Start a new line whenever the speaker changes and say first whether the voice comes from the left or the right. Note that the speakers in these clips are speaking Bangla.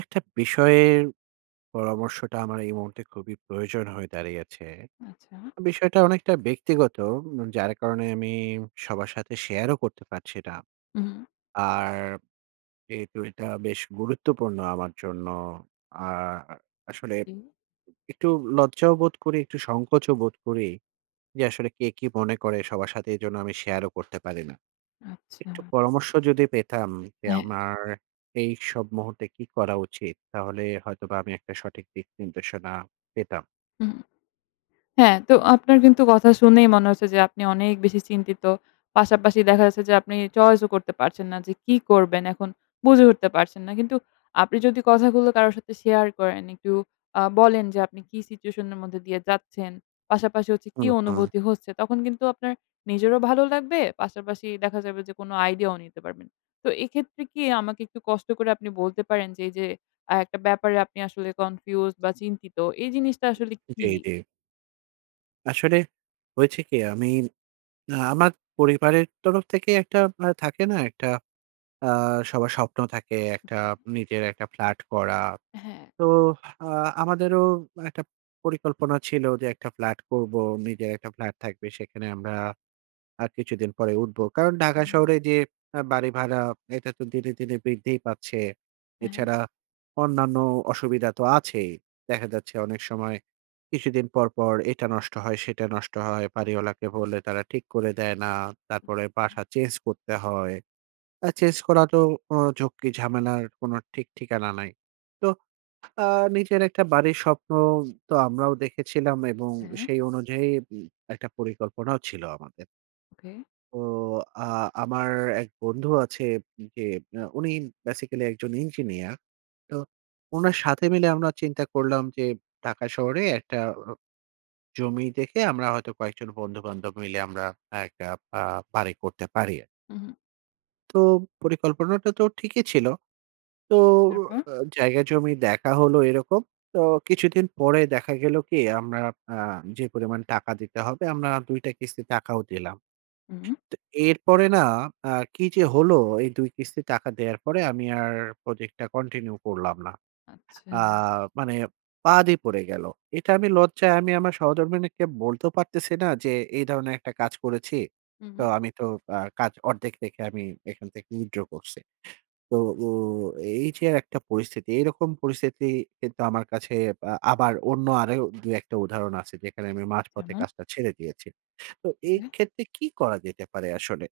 right: একটা বিষয়ে পরামর্শটা আমার এই মুহূর্তে খুবই প্রয়োজন হয়ে দাঁড়িয়েছে।
left: আচ্ছা?
right: বিষয়টা অনেকটা ব্যক্তিগত। উম যার কারণে আমি সবার সাথে শেয়ারও করতে পারছি না।
left: উম-হুম।
right: আর যেহেতু এটা বেশ গুরুত্বপূর্ণ আমার জন্য। আর আসলে উম
left: উম।
right: একটু লজ্জাও বোধ করি, একটু সংকোচও বোধ করি। যে আসলে কে কি মনে করে! সবার সাথে এইজন্য আমি শেয়ারও করতে পারি না। একটু
left: আচ্ছা।
right: পরামর্শ যদি পেতাম, যে
left: হ্যাঁ।
right: আমার এইসব মুহূর্তে কি করা উচিত? তাহলে হয়তোবা আমি একটা সঠিক দিকনির্দেশনা পেতাম।
left: হুম। হ্যাঁ, তো আপনার কিন্তু কথা শুনেই মনে হচ্ছে যে আপনি অনেক বেশি চিন্তিত। পাশাপাশি দেখা যাচ্ছে যে আপনি choice ও করতে পারছেন না যে কি করবেন? এখন বুঝে উঠতে পারছেন না। কিন্তু আপনি যদি কথাগুলো কারো সাথে শেয়ার করেন, একটু আ বলেন যে আপনি কি situation এর মধ্যে দিয়ে যাচ্ছেন? পাশাপাশি হচ্ছে কি
right: উম-হু।
left: অনুভূতি হচ্ছে? তখন কিন্তু আপনার নিজেরও ভালো লাগবে, পাশাপাশি দেখা যাবে যে কোনো আইডিয়াও নিতে পারবেন। তো এইক্ষেত্রে কি আমাকে একটু কষ্ট করে আপনি বলতে পারেন যে এইযে আ একটা ব্যাপারে আপনি আসলে confused বা চিন্তিত এই জিনিসটা আসলে কি?
right: উ-জি, জি। আসলে হয়েছে কি? আমি আমার পরিবারের তরফ থেকেই একটা আ থাকে না! একটা আ সবার স্বপ্ন থাকে একটা নিজের একটা ফ্ল্যাট করা।
left: হ্যাঁ।
right: তো আ আমাদেরও একটা পরিকল্পনা ছিল, যে একটা ফ্ল্যাট করবো। নিজের একটা ফ্ল্যাট থাকবে। সেখানে আমরা আর কিছুদিন পরেই উঠবো। কারণ, ঢাকা
left: হুম।
right: শহরে যে আ বাড়ি ভাড়া, এটা তো দিনে, দিনে বৃদ্ধিই পাচ্ছে।
left: অ্যা-হ্যাঁ।
right: এছাড়া অন্যান্য অসুবিধা তো আছেই। দেখা যাচ্ছে অনেক সময়, কিছুদিন পরপর এটা নষ্ট হয়, সেটা নষ্ট হয়। বাড়িওয়ালাকে বললে তারা ঠিক করে দেয় না। তারপরে বাসা চেঞ্জ করতে হয়। আ চেঞ্জ করা তো অ ঝক্কি ঝামেলার কোনো ঠিক-ঠিকানা নাই। তো আ নিজের একটা বাড়ির স্বপ্ন তো আমরাও দেখেছিলাম এবং
left: হ্যাঁ?
right: সেই অনুযায়ী উম একটা পরিকল্পনাও ছিল আমাদের।
left: ওকে।
right: ও আ আমার এক বন্ধু আছে উম যে আ উনি basically একজন ইঞ্জিনিয়ার। তো ওনার সাথে মিলে আমরা চিন্তা করলাম যে, ঢাকা শহরে একটা ও জমি দেখে আমরা হয়তো কয়েকজন বন্ধু-বান্ধব মিলে আমরা একটা পা বাড়ি করতে পারি আর
left: হুম, হুম।
right: তো পরিকল্পনাটা তো ঠিকই ছিল। তো
left: তারপর?
right: অ আ জায়গা জমি দেখা হলো এরকম। তো কিছুদিন পরে দেখা গেল কি? আমরা আ যে পরিমাণ টাকা দিতে হবে আমরা না ২ টা কিস্তির টাকাও দিলাম।
left: হুম।
right: তো এরপরে না আ কি যে হলো এই ২ কিস্তির টাকা দেয়ার পরে আমি আর প্রজেক্টটা continue করলাম না।
left: আচ্ছা।
right: আ মানে বাদই পড়ে গেলো এটা আমি লজ্জায় আমি আমার সহধর্মণীকে বলতেও পারতেছি না যে, "এই ধরনের একটা কাজ করেছি।"
left: হুম,
right: তো
left: হুম।
right: আমি তো আ কাজ ১/২ দেখে আমি এখান থেকে withdraw করছি। তো ও এই যে একটা পরিস্থিতি এইরকম পরিস্থিতি কিন্তু আমার কাছে বা আবার অন্য আরও ২-১ টা উদাহরণ আছে যেখানে আমি মাঝপথে
left: যেমন?
right: কাজটা ছেড়ে দিয়েছি। তো এই
left: ওকে।
right: ক্ষেত্রে কী করা যেতে পারে আসলে?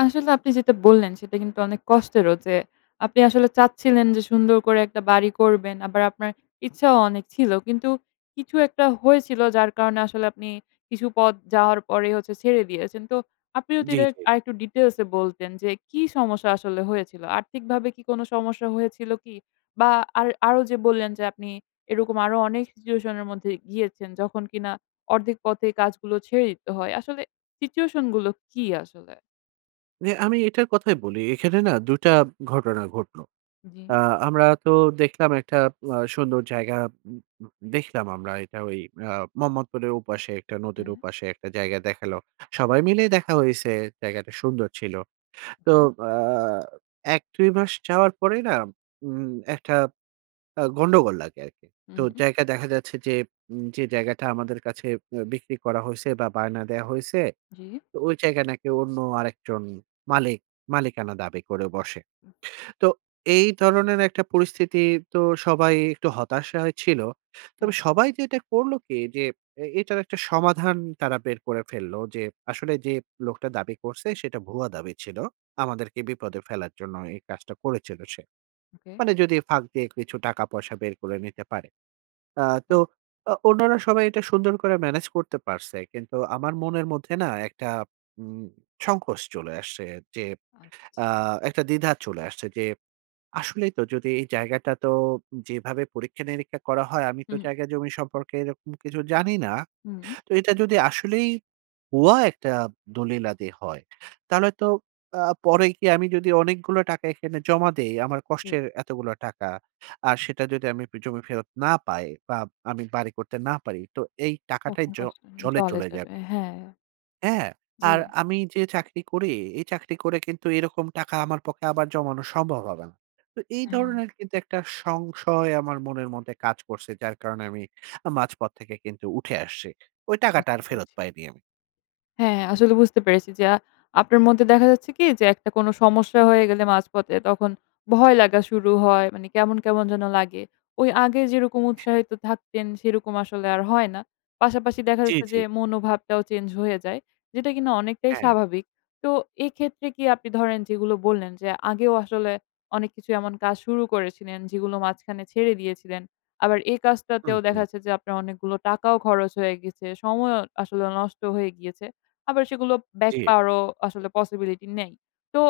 left: আসলে আপনি যেটা বললেন সেটা কিন্তু অনেক কষ্টেরও যে আপনি আসলে চাচ্ছিলেন যে সুন্দর করে একটা বাড়ি করবেন। আবার আপনার ইচ্ছাও অনেক ছিল। কিন্তু কিছু একটা হয়েছিল যার কারণে আসলে আপনি কিছু পথ যাওয়ার পরেই হচ্ছে ছেড়ে দিয়েছেন। তো আপনি যদি
right: জি,
left: এটার
right: জি।
left: আরেকটু details এ বলতেন যে, কি সমস্যা আসলে হয়েছিল? আর্থিকভাবে কি কোনো সমস্যা হয়েছিল কি? বা আর আরো যে বললেন যে আপনি এরকম আরো অনেক situation এর মধ্যে গিয়েছেন যখন কিনা ১/২ পথেই কাজগুলো ছেড়ে দিতে হয়। আসলে situation গুলো কি আসলে?
right: মানে আমি এইটার কথাই বলি। এখানে না ২ টা ঘটনা ঘটলো।
left: জি।
right: আ আমরা তো দেখলাম একটা আ সুন্দর জায়গা। উম উম দেখলাম আমরা এইটা ওই আ মোহাম্মদপুরের ওপাশে, একটা নদীর
left: হ্যাঁ।
right: ওপাশে একটা জায়গা দেখালো। সবাই মিলেই দেখা হইছে। জায়গাটা সুন্দর ছিল। তো
left: ওকে।
right: আ ১-২ মাস যাওয়ার পরেই না উম একটা আ গন্ডগোল লাগে আরকি। তো
left: উম হুম।
right: জায়গা দেখা যাচ্ছে যে উম যে জায়গাটা আমাদের কাছে আ বিক্রি করা হইছে বা বায়না দেওয়া হইছে,
left: জি।
right: তো ওই জায়গায় নাকি অন্য আরেকজন মালিক মালিকানা দাবি করে বসে। তো এই ধরনের একটা পরিস্থিতি তো সবাই একটু হতাশায় ছিল।
left: হ্যাঁ।
right: তবে সবাই যেটা করলো কি, যে এ এইটার একটা সমাধান তারা বের করে ফেলল। যে আসলে যে লোকটা দাবি করছে সেটা ভুয়া দাবি ছিল। আমাদেরকে বিপদে ফেলার জন্য এই কাজটা করেছিল সে।
left: ওকে।
right: মানে যদি ফাঁক দিয়ে কিছু টাকা-পয়সা বের করে নিতে পারে। আ তো
left: হু।
right: অ অন্যরা সবাই এটা সুন্দর করে ম্যানেজ করতে পারছে। কিন্তু আমার মনের মধ্যে না একটা উম সংকোচ চলে আসছে। যে
left: আচ্ছা।
right: আ একটা দ্বিধা চলে আসছে। যে আসলেই তো যদি এই জায়গাটা তো উম যেভাবে পরীক্ষা-নিরীক্ষা করা হয় আমি তো
left: হুম।
right: জায়গা জমি সম্পর্কে এরকম কিছু জানি না।
left: হুম।
right: তো এটা যদি আসলেই ভুয়া একটা দলিলাদি হয়, তাহলে তো আ পরে কি আমি যদি অনেকগুলো টাকা এখানে জমা দেই, আমার
left: জি।
right: কষ্টের এতগুলো টাকা। আর সেটা যদি আমি পি জমি ফেরত না পাই বা আমি বাড়ি করতে না পারি। তো এই টাকাটাই
left: তখন
right: জ
left: কষ্ট হ
right: জলে
left: জলে
right: চলে
left: যাবে,
right: যাবে।
left: হ্যাঁ।
right: হ্যাঁ। আর
left: জি।
right: আমি যে চাকরি করি, এই চাকরি করে কিন্তু এরকম টাকা আমার পক্ষে আবার জমানো সম্ভব হবেনা। তো এই
left: হ্যাঁ।
right: ধরনের কিন্তু একটা সংশয় আমার মনের মধ্যে কাজ করছে। যার কারণে আমি আ মাঝপথ থেকে কিন্তু উঠে আসছি। ওই টাকাটা
left: বুঝতে
right: আর ফেরত
left: পেরেছি।
right: পাইনি আমি।
left: হ্যাঁ, আসলে বুঝতে পেরেছি যে, আ আপনার মধ্যে দেখা যাচ্ছে কি? যে একটা কোনো সমস্যা হয়ে গেলে মাঝপথে তখন ভয় লাগা শুরু হয়। মানে কেমন, কেমন যেন লাগে। ওই আগে যেরকম উৎসাহিত থাকতেন সেরকম আসলে আর হয় না। পাশাপাশি দেখা
right: জি,
left: যাচ্ছে
right: জি।
left: যে মনোভাবটাও চেঞ্জ হয়ে যায়। যেটা কিনা অনেকটাই
right: হ্যাঁ।
left: স্বাভাবিক। তো এক্ষেত্রে কি আপনি ধরেন যেগুলো বললেন যে আগেও আসলে অনেক কিছু এমন কাজ শুরু করেছিলেন যেগুলো মাঝখানে ছেড়ে দিয়েছিলেন। আবার এই
right: হুম,
left: কাজটাতেও দেখা
right: হুম।
left: যাচ্ছে যে আপনার অনেকগুলো টাকাও খরচ হয়ে গিয়েছে। সময়ও আসলে নষ্ট হয়ে গিয়েছে। আবার সেগুলো ব্যাক
right: জী।
left: পাওয়ারও আসলে possibility নেই। তো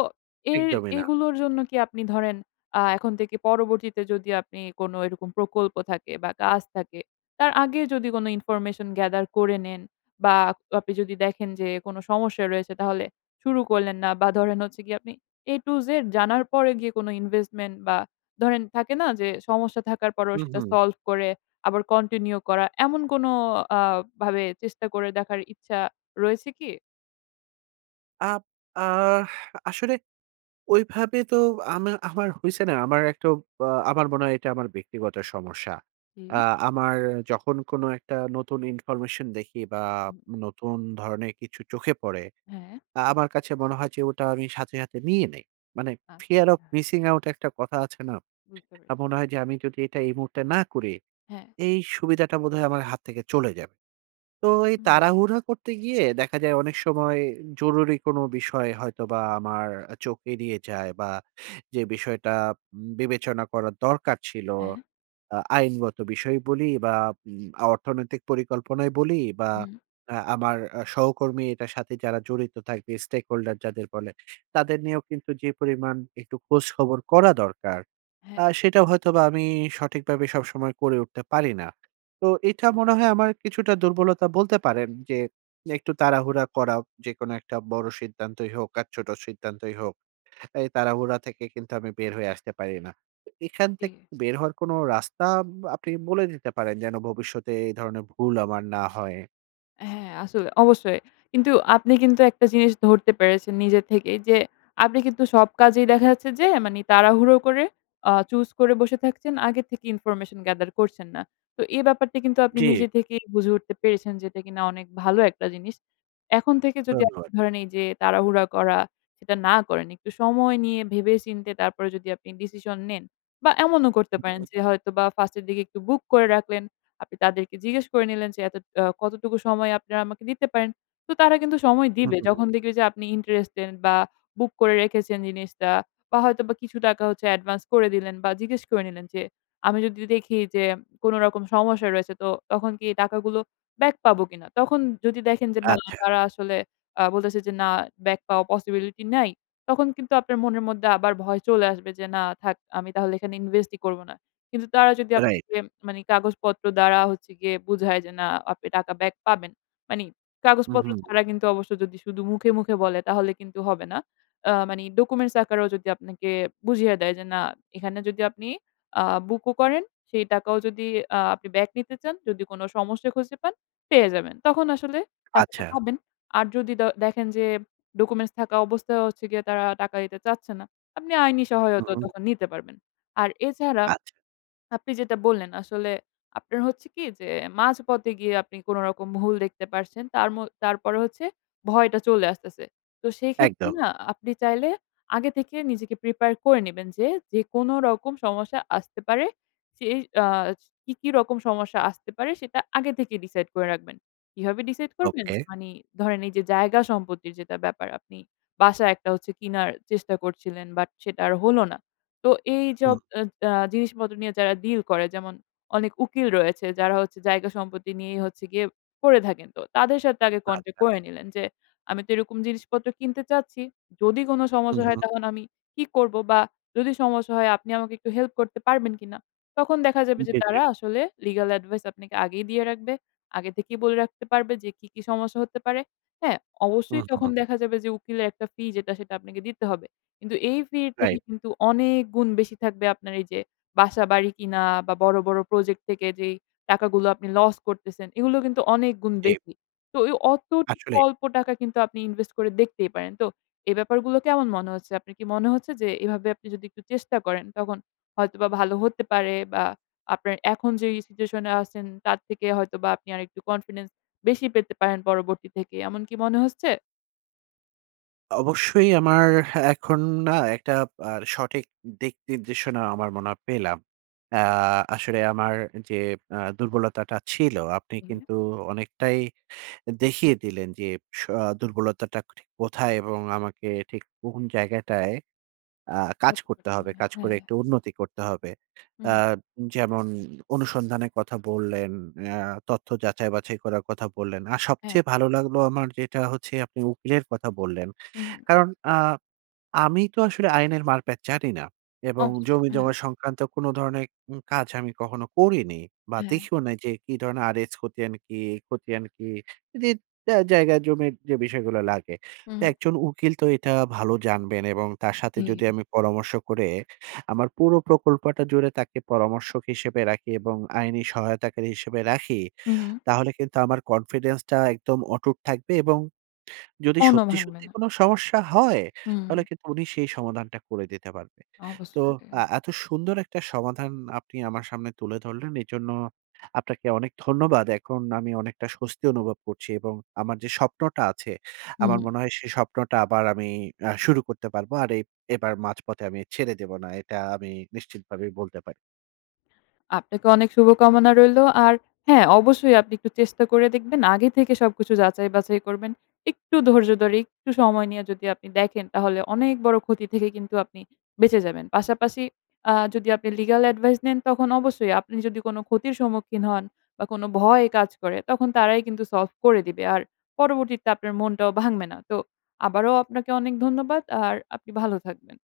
left: এর
right: একদমই না।
left: এগুলোর জন্য কি আপনি ধরেন আ এখন থেকে পরবর্তীতে যদি আপনি কোনো এরকম প্রকল্প থাকে বা কাজ থাকে তার আগে যদি কোনো information gather করে নেন বা আপ আপনি যদি দেখেন যে, কোনো সমস্যা রয়েছে তাহলে শুরু করলেন না বা ধরেন হচ্ছে গিয়ে আপনি A to Z জানার পরে গিয়ে কোনো investment বা ধরেন থাকে না যে সমস্যা থাকার পরেও
right: হুম,
left: সেটা
right: হুম।
left: solve করে আবার continue করা এমন কোনো আ ভাবে চেষ্টা করে দেখার ইচ্ছা রয়েছে কি?
right: আপ আ আসলে ওইভাবে তো আমা আমার হইছে না, আমার একটু আ আমার মনে হয় এইটা আমার ব্যক্তিগত সমস্যা। আ
left: হুম।
right: আমার যখন কোনো একটা নতুন information দেখি বা
left: উ-হুম।
right: নতুন ধরনের কিছু চোখে পড়ে,
left: হ্যাঁ?
right: আ আমার কাছে মনে হয় যে ওটা আমি সাথে, সাথে নিয়ে নেই। মানে fear of
left: আচ্ছা।
right: missing out একটা কথা আছে না?
left: বুঝতে
right: আ মনে
left: পারতেছি।
right: হয় যে, আমি যদি এটা এই মুহূর্তে না করি,
left: হ্যাঁ।
right: এই সুবিধাটা বোধহয় আমার হাত থেকে চলে যাবে। তো এই
left: হুম।
right: তাড়াহুড়া করতে গিয়ে দেখা যায় অনেক সময় জরুরি কোনো বিষয় হয়তোবা আমার আ চোখ এড়িয়ে যায়। বা যে বিষয়টা উম বিবেচনা করার দরকার ছিল,
left: হ্যাঁ?
right: আ আইনগত বিষয়ই বলি, বা উম অর্থনৈতিক পরিকল্পনাই বলি। বা
left: উম-হু।
right: আ আমার আ সহকর্মী এটার সাথে যারা জড়িত থাকবে, stakeholder যাদের বলে, তাদের নিয়েও কিন্তু যে পরিমাণ একটু খোঁজ-খবর করা দরকার,
left: হ্যাঁ।
right: আ সেটা হয়তোবা আমি সঠিকভাবে সবসময় করে উঠতে পারি না। তো এইটা
left: জি।
right: মনে হয় আমার কিছুটা দুর্বলতা বলতে পারেন যে, একটু তাড়াহুড়া করা, যেকোনো একটা বড় সিদ্ধান্তই হোক আর ছোট সিদ্ধান্তই হোক। এই তাড়াহুড়া থেকে কিন্তু আমি বের হয়ে আসতে পারি না। তো এখান
left: জি।
right: থেকে বের হওয়ার কোনো রাস্তা উম আপনি বলে দিতে পারেন যেন ভবিষ্যতে এই ধরনের ভুল আমার না হয়।
left: হ্যাঁ আসলে, অবশ্যই। কিন্তু আপনি কিন্তু একটা জিনিস ধরতে পেরেছেন নিজের থেকেই যে, আপনি কিন্তু সব কাজেই দেখা যাচ্ছে যে মানে তাড়াহুড়ো করে আ choose করে বসে থাকছেন। আগে থেকে ইনফরমেশন gather করছেন না। তো এ ব্যাপারটা কিন্তু আপনি
right: জ্বী।
left: নিজে থেকেই বুঝে উঠতে পেরেছেন যেটা কিনা অনেক ভালো একটা জিনিস। এখন থেকে যদি আপনি
right: ধন্যবাদ।
left: ধরেন এই যে তাড়াহুড়া করা, সেটা না করেন। একটু সময় নিয়ে ভেবে-চিন্তে, তারপরে যদি আপনি ডিসিশন নেন। বা এমনও করতে পারেন
right: উম-হুম।
left: যে হয়তোবা ফার্স্ট এর দিকে একটু বুক করে রাখলেন। আপনি তাদেরকে জিজ্ঞেস করে নিলেন যে এত আ কতটুকু সময় আপনারা আমাকে দিতে পারেন? তো তারা কিন্তু সময় দিবে।
right: উম-হুম।
left: যখন দেখবে যে, আপনি interested বা বুক করে রেখেছেন জিনিসটা। বা হয়তোবা কিছু টাকা হচ্ছে অ্যাডভান্স করে দিলেন বা জিজ্ঞেস করে নিলেন যে, "আমি যদি দেখি যে কোনো রকম সমস্যা রয়েছে তো, তখন কি এই টাকাগুলো ব্যাক পাবো কিনা?" তখন যদি দেখেন যে না
right: আচ্ছা।
left: তারা আসলে আ বলতেছে যে "না ব্যাক পাওয়া possibility নাই।" তখন কিন্তু আপনার মনের মধ্যে আবার ভয় চলে আসবে যে, "না! থাক আমি তাহলে এখানে invest ই করবনা।" কিন্তু তারা যদি
right: এ রাইট।
left: আপনাকে মানে কাগজপত্র দ্বারা হচ্ছে গিয়ে বুঝায় যে না আপনি টাকা ব্যাক পাবেন। মানে কাগজপত্র
right: উম-হুম।
left: ছাড়া কিন্তু অবশ্য যদি শুধু মুখে, মুখে বলে তাহলে কিন্তু হবে না। আ মানে documents আকারেও যদি আপনাকে বুঝিয়ে দেয় যে, "না! এখানে যদি আপনি আ বুক ও করেন, সেই টাকাও যদি আ আপনি ব্যাক নিতে চান, যদি কোন সমস্যা খুঁজে পান, পেয়ে যাবেন।" তখন আসলে টাকাটা
right: আচ্ছা।
left: পাবেন। আর যদি দ দেখেন যে, documents থাকা অবস্থায়ও হচ্ছে গিয়ে তারা টাকা দিতে চাচ্ছে না, আপনি আইনি সহায়তা
right: উম-হুম।
left: তখন নিতে পারবেন। আর এছাড়া
right: আচ্ছা।
left: আপনি যেটা বললেন, আসলে আপনার হচ্ছে কি যে মাঝপথে গিয়ে আপনি কোনরকম ভুল দেখতে পারছেন, তারমো তারপরে হচ্ছে, ভয়টা চলে আসতেছে। তো সেইক্ষেত্রে
right: একদম।
left: না, আপনি চাইলে আগে থেকে নিজেকে prepare করে নিবেন যে, যে কোন রকম সমস্যা আসতে পারে সে আস কি, কি রকম সমস্যা আসতে পারে, সেটা আগে থেকে decide করে রাখবেন। কিভাবে decide করবেন?
right: ওকে।
left: মানে ধরেন, এই যে জায়গা-সম্পত্তির যেটা ব্যাপার আপনি বাসা একটা হচ্ছে কিনার চেষ্টা করছিলেন। বাট সেটা আর হল না। তো এইসব
right: হুম।
left: অ্যা জা জিনিসপত্র নিয়ে যারা deal করে, যেমন অনেক উকিল রয়েছে যারা হচ্ছে জায়গা-সম্পত্তি নিয়েই হচ্ছে গিয়ে পড়ে থাকেন, তো তাদের সাথে আগে contact
right: আচ্ছা।
left: করে নিলেন যে, "আমি তো এরকম জিনিসপত্র কিনতে চাচ্ছি। যদি কোন সমস্যা হয়
right: উম-হুম।
left: তখন আমি কি করব? বা যদি সমস্যা হয় আপনি আমাকে একটু হেল্প করতে পারবেন কিনা?" তখন দেখা যাবে যে
right: উম-জ্বী, জ্বী।
left: তারা আসলে legal advice আপনাকে আগেই দিয়ে রাখবে। আগে থেকেই বলে রাখতে পারবে যে কি, কি সমস্যা হতে পারে, হ্যাঁ?
right: হুম,
left: অবশ্যই তখন
right: হুম।
left: দেখা যাবে যে উকিলের একটা ফি যেটা সেটা আপনাকে দিতে হবে। কিন্তু এই ফির থেকে
right: রাই
left: কিন্তু অনেক গুণ বেশি থাকবে আপনার এই যে, বাসা-বাড়ি কিনা বা বড়, বড় প্রজেক্ট থেকে যেই টাকাগুলো আপনি লস করতেছেন, এগুলো কিন্তু অনেক গুণ
right: জ্বী।
left: বেশি। তো ওই অতটু
right: আসলেই।
left: অল্প টাকা কিন্তু আপনি invest করে দেখতেই পারেন। তো এই ব্যাপার গুলো কেমন মনে হচ্ছে? আপনার কি মনে হচ্ছে যে, এভাবে আপনি যদি একটু চেষ্টা করেন, তখন হয়তোবা ভালো হতে পারে? বা আপনার এখন যেই situation এ আছেন তার থেকে হয়তোবা আপনি আরেকটু confidence বেশি পেতে পারেন পরবর্তী থেকে, এমন কি মনে হচ্ছে?
right: অবশ্যই আমার এখন না একটা আর উম সঠিক দিক নির্দেশনা আমার মনে হয় পেলাম। অ্যা আসলে আমার যে আ দুর্বলতাটা ছিল, আপনি
left: হুম।
right: কিন্তু অনেকটাই এ দেখিয়ে দিলেন যে, স দুর্বলতাটা ঠিক কোথায়? এবং আমাকে ঠিক কোন জায়গাটায় আ কাজ করতে হবে
left: [unintelligible]
right: কাজ করে
left: হ্যা।
right: একটু উন্নতি করতে হবে।
left: হুম,
right: আ
left: হু।
right: উম যেমন অনুসন্ধানের কথা বললেন, অ্যা তথ্য যাচাই-বাছাই করার কথা বললেন। আর
left: হ্যাঁ।
right: সবচেয়ে ভালো লাগলো আমার যেটা হচ্ছে, আপনি উকিলের কথা বললেন।
left: উম-হুম।
right: কারণ আ আমি তো আসলে আইনের মার-প্যাচ জানি না। এবং
left: অবশ্যই হ্যাঁ।
right: জমি-জমা সংক্রান্ত কোনো ধরনের উম কাজ আমি কখনো করিনি। বা
left: হ্যাঁ।
right: দেখিও নাই যে কী ধরনের আর এস খতিয়ান কি? খতিয়ান কি? দিত অ্যা জায়গা-জমির যে বিষয়গুলো লাগে। তা
left: উম।
right: একজন উকিল তো এটা ভালো জানবেন। এবং তার সাথে যদি
left: জি।
right: আমি পরামর্শ করে, আমার পুরো প্রকল্পটা জুড়ে তাকে পরামর্শক হিসেবে রাখি, এবং আইনি সহায়তাকারী হিসেবে রাখি।
left: উম-হুম।
right: তাহলে কিন্তু আমার confidence টা একদম অটুট থাকবে এবং যদি
left: মনও
right: সত্যি,
left: ভাঙবে
right: সত্যি
left: না।
right: কোনো সমস্যা হয়, তাহলে
left: উম।
right: কিন্তু উনি সেই সমাধানটা করে দিতে পারবে। তো
left: অবশ্যই এ
right: আ এত সুন্দর একটা সমাধান আপনি আমার সামনে তুলে ধরলেন, এজন্য আপনাকে অনেক ধন্যবাদ। এখন আমি অনেকটা স্বস্তি অনুভব করছি এবং আমার যে স্বপ্নটা আছে, আমার
left: উম-হুম।
right: মনে হয় সে স্বপ্নটা আবার আমি আ শুরু করতে পারবো। আর এব এবার মাঝপথে আমি ছেড়ে দেব না। এটা আমি নিশ্চিতভাবেই বলতে পা
left: আপনাকে অনেক শুভকামনা রইলো। আর হ্যা অবশ্যই আপনি একটু চেষ্টা করে দেখবেন আগে থেকে সবকিছু যাচাই-বাছাই করবেন। একটু ধৈর্য ধরে, একটু সময় নিয়ে যদি আপনি দেখেন, তাহলে অনেক বড় ক্ষতি থেকে কিন্তু আপনি বেঁচে যাবেন। পাশাপাশি আ যদি আপনি legal advice নেন, তখন অবশ্যই আপনি যদি কোন ক্ষতির সম্মুখীন হন, বা কোন ভয় কাজ করে তখন তারাই কিন্তু solve করে দিবে। আর পরবর্তীতে আপনার মনটাও ভাঙবে না। তো আবারও আপনাকে অনেক ধন্যবাদ। আর আপনি ভালো থাকবেন।